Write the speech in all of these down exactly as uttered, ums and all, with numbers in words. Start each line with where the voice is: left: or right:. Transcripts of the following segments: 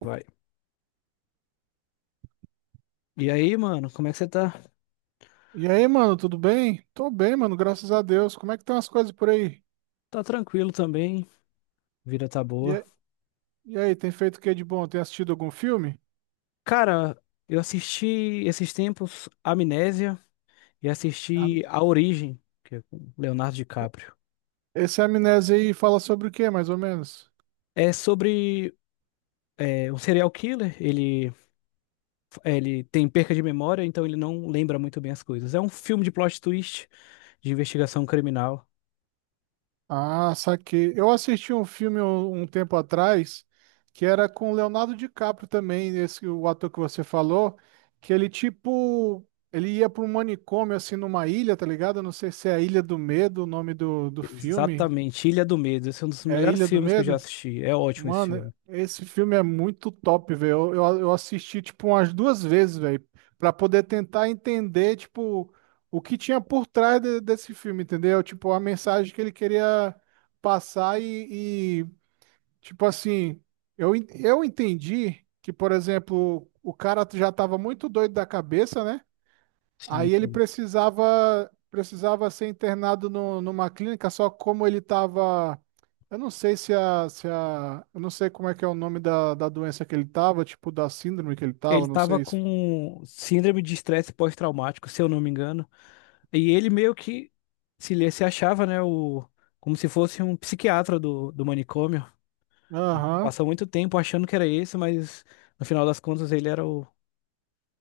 left: Vai. E aí, mano, como é que você tá?
right: E aí, mano, tudo bem? Tô bem, mano, graças a Deus. Como é que estão as coisas por aí?
left: Tá tranquilo também, vida tá
right: E,
left: boa.
right: a- e aí, tem feito o que de bom? Tem assistido algum filme?
left: Cara, eu assisti esses tempos Amnésia e
right: A-
left: assisti A Origem, que é com Leonardo DiCaprio.
right: Esse Amnésia aí fala sobre o que, mais ou menos?
left: É sobre é, um serial killer, ele, ele tem perca de memória, então ele não lembra muito bem as coisas. É um filme de plot twist, de investigação criminal.
right: Ah, saquei. Eu assisti um filme um, um tempo atrás que era com o Leonardo DiCaprio também, esse o ator que você falou, que ele tipo, ele ia para um manicômio assim numa ilha, tá ligado? Eu não sei se é a Ilha do Medo, o nome do, do filme.
left: Exatamente, Ilha do Medo. Esse é um dos
right: É
left: melhores
right: Ilha do
left: filmes que eu já
right: Medo?
left: assisti. É ótimo esse
right: Mano,
left: filme.
right: esse filme é muito top, velho. Eu, eu, eu assisti, tipo, umas duas vezes, velho, pra poder tentar entender, tipo, o que tinha por trás de- desse filme, entendeu? Tipo, a mensagem que ele queria passar e, e, tipo assim, eu, en- eu entendi que, por exemplo, o cara já tava muito doido da cabeça, né?
left: Sim,
right: Aí ele
left: sim.
right: precisava precisava ser internado no- numa clínica, só como ele estava. Eu não sei se a, se a. Eu não sei como é que é o nome da, da doença que ele estava, tipo da síndrome que ele
left: Ele
right: estava, não
left: tava
right: sei se.
left: com síndrome de estresse pós-traumático, se eu não me engano. E ele meio que se, ele se achava, né, o, como se fosse um psiquiatra do, do manicômio. Ele
right: Aham.
left: passou muito tempo achando que era esse, mas no final das contas ele era o,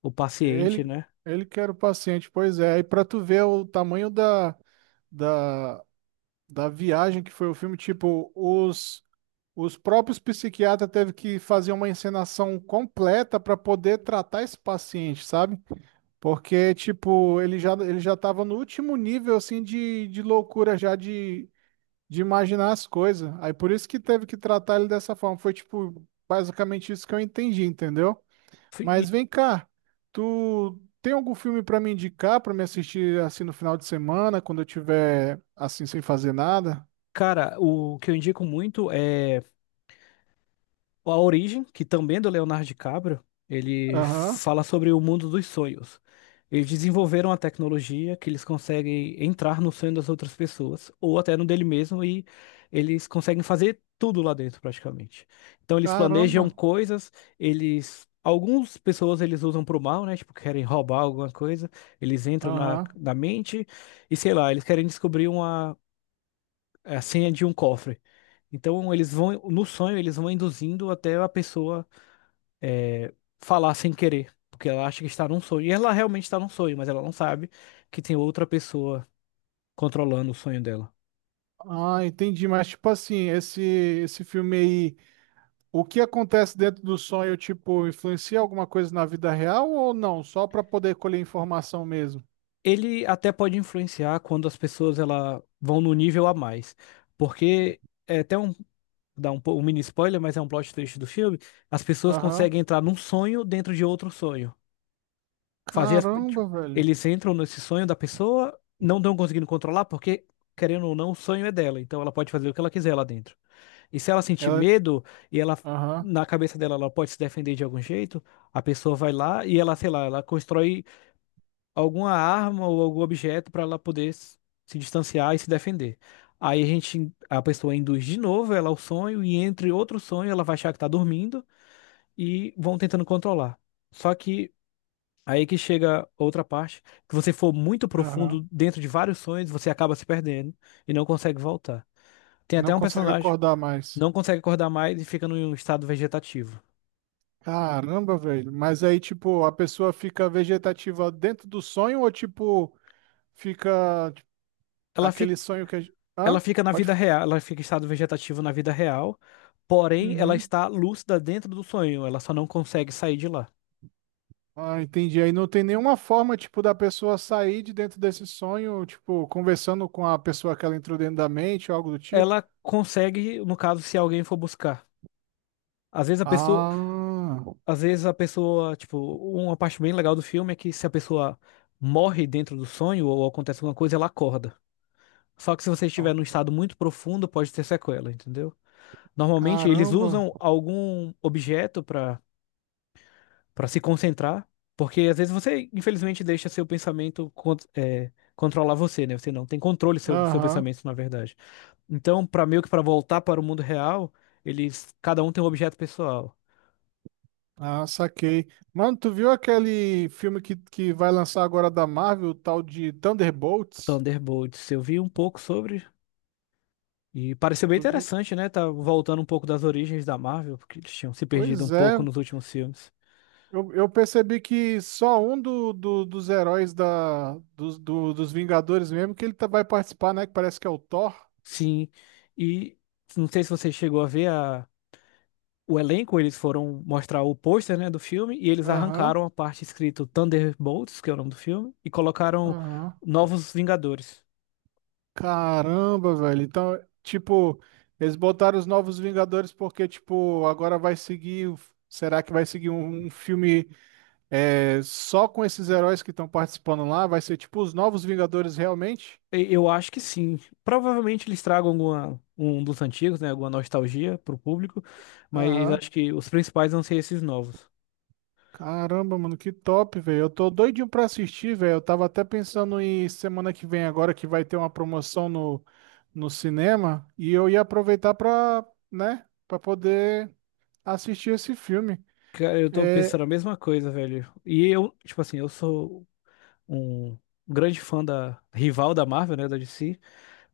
left: o paciente,
right: Ele,
left: né?
right: ele que era o paciente, pois é. E para tu ver o tamanho da, da, da viagem que foi o filme, tipo, os, os próprios psiquiatras teve que fazer uma encenação completa para poder tratar esse paciente, sabe? Porque, tipo, ele já, ele já tava no último nível, assim, de, de loucura já de, de imaginar as coisas. Aí por isso que teve que tratar ele dessa forma. Foi, tipo, basicamente isso que eu entendi, entendeu?
left: Fui-
right: Mas
left: E,
right: vem cá, tu tem algum filme pra me indicar, pra me assistir, assim, no final de semana, quando eu tiver, assim, sem fazer nada?
left: cara, o que eu indico muito é A Origem, que também é do Leonardo DiCaprio, ele
right: Aham.
left: fala sobre o mundo dos sonhos. Eles desenvolveram a tecnologia que eles conseguem entrar no sonho das outras pessoas, ou até no dele mesmo, e eles conseguem fazer tudo lá dentro, praticamente. Então eles planejam
right: Caramba,
left: coisas, eles. Algumas pessoas eles usam pro mal, né? Tipo, querem roubar alguma coisa, eles entram na,
right: aham.
left: na mente e sei lá, eles querem descobrir uma, a senha de um cofre. Então eles vão, no sonho, eles vão induzindo até a pessoa é, falar sem querer, porque ela acha que está num sonho. E ela realmente está num sonho, mas ela não sabe que tem outra pessoa controlando o sonho dela.
right: Ah, entendi, mas, tipo assim, esse, esse filme aí... O que acontece dentro do sonho, tipo, influencia alguma coisa na vida real ou não? Só para poder colher informação mesmo.
left: Ele até pode influenciar quando as pessoas ela vão no nível a mais, porque é até um, dá um, po- um mini spoiler, mas é um plot twist do filme, as pessoas
right: Aham.
left: conseguem entrar num sonho dentro de outro sonho. Fazer as, tipo,
right: Caramba, velho.
left: eles entram nesse sonho da pessoa, não estão conseguindo controlar, porque, querendo ou não, o sonho é dela. Então ela pode fazer o que ela quiser lá dentro. E se ela sentir
right: Ela.
left: medo e ela.
right: Aham.
left: Na cabeça dela, ela pode se defender de algum jeito. A pessoa vai lá e ela, sei lá, ela constrói alguma arma ou algum objeto para ela poder s- se distanciar e se defender. Aí a gente, a pessoa induz de novo ela ao sonho e entre outro sonho ela vai achar que tá dormindo e vão tentando controlar. Só que aí que chega outra parte, que você for muito
right: Aham.
left: profundo dentro de vários sonhos, você acaba se perdendo e não consegue voltar. Tem
right: Não
left: até um
right: consegue
left: personagem
right: acordar
left: que
right: mais.
left: não consegue acordar mais e fica num estado vegetativo.
right: Caramba, velho. Mas aí, tipo, a pessoa fica vegetativa dentro do sonho ou, tipo, fica tipo,
left: Ela
right: aquele
left: fica,
right: sonho que a gente. Hã?
left: ela fica na
right: Pode.
left: vida real, ela fica em estado vegetativo na vida real, porém ela
right: Uhum.
left: está lúcida dentro do sonho, ela só não consegue sair de lá.
right: Ah, entendi. Aí não tem nenhuma forma, tipo, da pessoa sair de dentro desse sonho, tipo, conversando com a pessoa que ela entrou dentro da mente, algo do tipo.
left: Ela consegue, no caso, se alguém for buscar. Às vezes a pessoa,
right: Ah,
left: às vezes a pessoa, tipo, uma parte bem legal do filme é que se a pessoa morre dentro do sonho ou acontece alguma coisa, ela acorda. Só que se você estiver num estado muito profundo, pode ter sequela, entendeu? Normalmente eles
right: caramba.
left: usam algum objeto para para se concentrar, porque às vezes você, infelizmente, deixa seu pensamento con- é, controlar você, né? Você não tem controle sobre seu
right: Aham.
left: pensamento, na verdade. Então, para meio que para voltar para o mundo real, eles cada um tem um objeto pessoal.
right: Ah, saquei. Mano, tu viu aquele filme que, que vai lançar agora da Marvel, o tal de Thunderbolts?
left: Thunderbolts, eu vi um pouco sobre e pareceu bem
right: Tu viu?
left: interessante, né? Tá voltando um pouco das origens da Marvel, porque eles tinham se perdido um
right: Pois é.
left: pouco nos últimos filmes.
right: Eu, eu percebi que só um do, do- dos heróis da, dos, do- dos Vingadores mesmo que ele tá- vai participar, né? Que parece que é o Thor.
left: Sim. E não sei se você chegou a ver a, o elenco, eles foram mostrar o pôster, né, do filme e eles
right: Aham.
left: arrancaram a parte escrito Thunderbolts, que é o nome do filme, e colocaram
right: Aham.
left: Novos Vingadores.
right: Caramba, velho. Então, tipo, eles botaram os Novos Vingadores porque, tipo, agora vai seguir. o- Será que vai seguir um, um filme é, só com esses heróis que estão participando lá? Vai ser tipo os Novos Vingadores realmente?
left: E- Eu acho que sim. Provavelmente eles tragam alguma, um dos antigos, né, alguma nostalgia pro público, mas
right: Aham.
left: acho que os principais vão ser esses novos.
right: Caramba, mano, que top, velho. Eu tô doidinho pra assistir, velho. Eu tava até pensando em semana que vem agora que vai ter uma promoção no, no cinema e eu ia aproveitar pra, né, pra poder assistir esse filme.
left: Cara, eu tô
right: É,
left: pensando a mesma coisa, velho. E eu, tipo assim, eu sou um grande fã da rival da Marvel, né, da D C.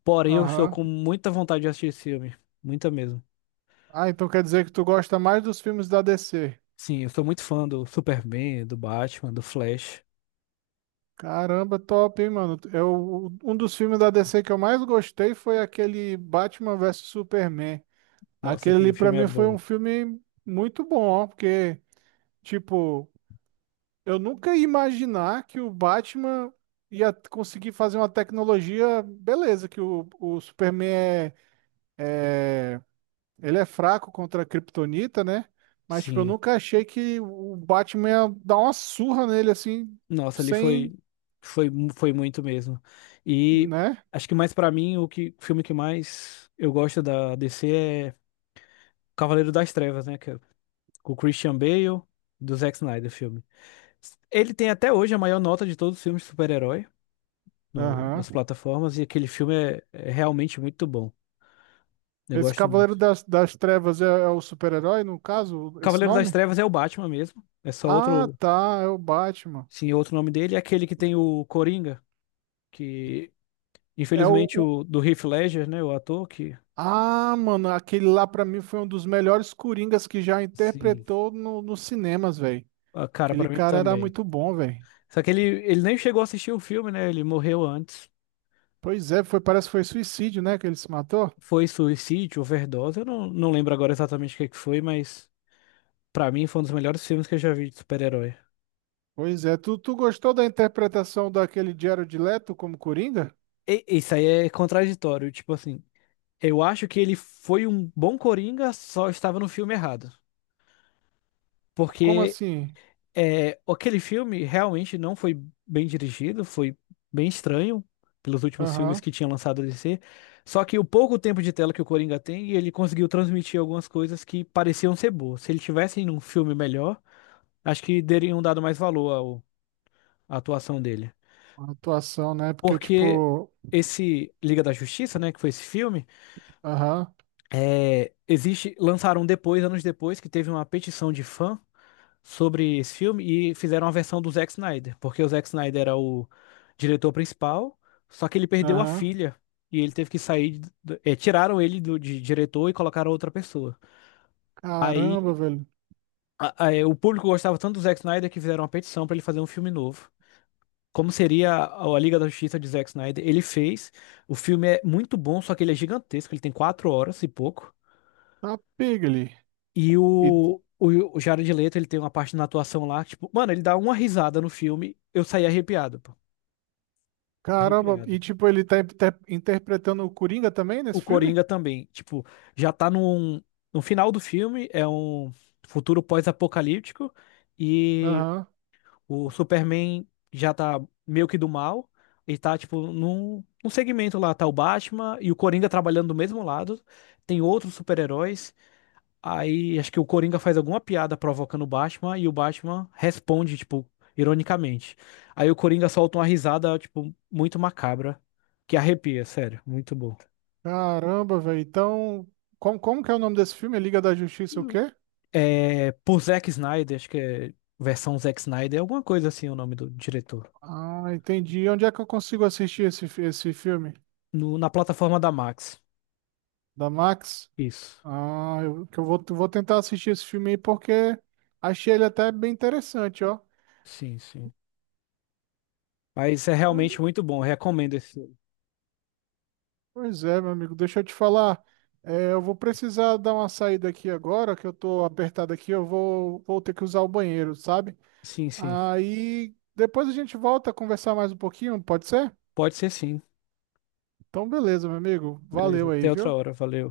left: Porém, eu estou
right: aham.
left: com muita vontade de assistir esse filme. Muita mesmo.
right: Ah, então quer dizer que tu gosta mais dos filmes da D C.
left: Sim, eu sou muito fã do Superman, do Batman, do Flash.
right: Caramba, top, hein, mano? Eu, um dos filmes da D C que eu mais gostei foi aquele Batman versus Superman.
left: Nossa,
right: Aquele
left: aquele
right: ali pra
left: filme é
right: mim foi um
left: bom.
right: filme muito bom, ó, porque, tipo, eu nunca ia imaginar que o Batman ia conseguir fazer uma tecnologia, beleza, que o, o Superman é, é Ele é fraco contra a Kryptonita, né? Mas, tipo, eu
left: Sim.
right: nunca achei que o Batman ia dar uma surra nele, assim,
left: Nossa, ali
right: sem,
left: foi foi mu- foi muito mesmo. E
right: né?
left: acho que mais pra mim o que o filme que mais eu gosto da D C é Cavaleiro das Trevas, né, que é com o Christian Bale, do Zack Snyder o filme. Ele tem até hoje a maior nota de todos os filmes de super-herói no-
right: Aham.
left: nas plataformas e aquele filme é é realmente muito bom. Eu
right: Esse
left: gosto
right: Cavaleiro
left: muito.
right: das, das Trevas é, é o super-herói, no caso, esse
left: Cavaleiro das
right: nome?
left: Trevas é o Batman mesmo. É só
right: Ah,
left: outro,
right: tá, é o Batman.
left: sim, outro nome dele. É aquele que tem o Coringa, que
right: É o,
left: infelizmente
right: o-
left: o do Heath Ledger, né, o ator que,
right: Ah, mano, aquele lá pra mim foi um dos melhores Coringas que já
left: sim,
right: interpretou no, nos cinemas, velho.
left: a cara
right: Aquele
left: pra mim
right: cara era
left: também.
right: muito bom, velho.
left: Só que ele, ele nem chegou a assistir o filme, né? Ele morreu antes.
right: Pois é, foi, parece que foi suicídio, né, que ele se matou?
left: Foi suicídio, overdose. Eu não, não lembro agora exatamente o que é que foi, mas pra mim foi um dos melhores filmes que eu já vi de super-herói.
right: Pois é, tu, tu gostou da interpretação daquele Jared Leto como Coringa?
left: E- Isso aí é contraditório, tipo assim, eu acho que ele foi um bom Coringa, só estava no filme errado.
right: Como
left: Porque
right: assim?
left: É, aquele filme realmente não foi bem dirigido, foi bem estranho pelos últimos filmes
right: Aham.
left: que tinha lançado a D C. Só que o pouco tempo de tela que o Coringa tem, ele conseguiu transmitir algumas coisas que pareciam ser boas. Se ele tivesse em um filme melhor, acho que teriam dado mais valor ao- à atuação dele.
right: A atuação, né? Porque,
left: Porque
right: tipo,
left: esse Liga da Justiça, né, que foi esse filme,
right: aham,
left: é, existe, lançaram depois, anos depois, que teve uma petição de fã sobre esse filme e fizeram uma versão do Zack Snyder, porque o Zack Snyder era o diretor principal, só que ele perdeu a
right: aham,
left: filha e ele teve que sair, do- eh, tiraram ele do, de diretor e colocaram outra pessoa.
right: caramba,
left: Aí
right: velho,
left: a- a- eh, o público gostava tanto do Zack Snyder que fizeram uma petição para ele fazer um filme novo. Como seria a a Liga da Justiça de Zack Snyder? Ele fez. O filme é muito bom, só que ele é gigantesco. Ele tem quatro horas e pouco.
right: tá pega ali.
left: E o,
right: E,
left: o, o Jared Leto, ele tem uma parte na atuação lá, tipo, mano, ele dá uma risada no filme, eu saí arrepiado.
right: caramba, e,
left: Arrepiado.
right: tipo, ele tá inter- interpretando o Coringa também
left: O
right: nesse filme?
left: Coringa também, tipo, já tá num, no final do filme, é um futuro pós-apocalíptico e
right: Aham.
left: o Superman já tá meio que do mal e tá, tipo, num, num segmento lá, tá o Batman e o Coringa trabalhando do mesmo lado, tem outros super-heróis, aí acho que o Coringa faz alguma piada provocando o Batman e o Batman responde, tipo, ironicamente. Aí o Coringa solta uma risada, tipo, muito macabra, que arrepia, sério, muito bom.
right: Caramba, velho, então, como, como que é o nome desse filme? Liga da Justiça o quê?
left: É, por Zack Snyder, acho que é versão Zack Snyder, é alguma coisa assim o nome do diretor.
right: Ah, entendi. Onde é que eu consigo assistir esse, fi- esse filme?
left: No- na plataforma da Max.
right: Da Max?
left: Isso.
right: Ah, eu, que eu vou, vou tentar assistir esse filme aí porque achei ele até bem interessante, ó.
left: Sim, sim. Mas é realmente
right: Pois
left: muito bom, recomendo esse filme.
right: pois é, meu amigo, deixa eu te falar. É, eu vou precisar dar uma saída aqui agora, que eu tô apertado aqui, eu vou, vou ter que usar o banheiro, sabe?
left: Sim, sim.
right: Aí depois a gente volta a conversar mais um pouquinho, pode ser?
left: Pode ser sim.
right: Então, beleza, meu amigo.
left: Beleza,
right: Valeu aí,
left: até outra
right: viu?
left: hora, valeu.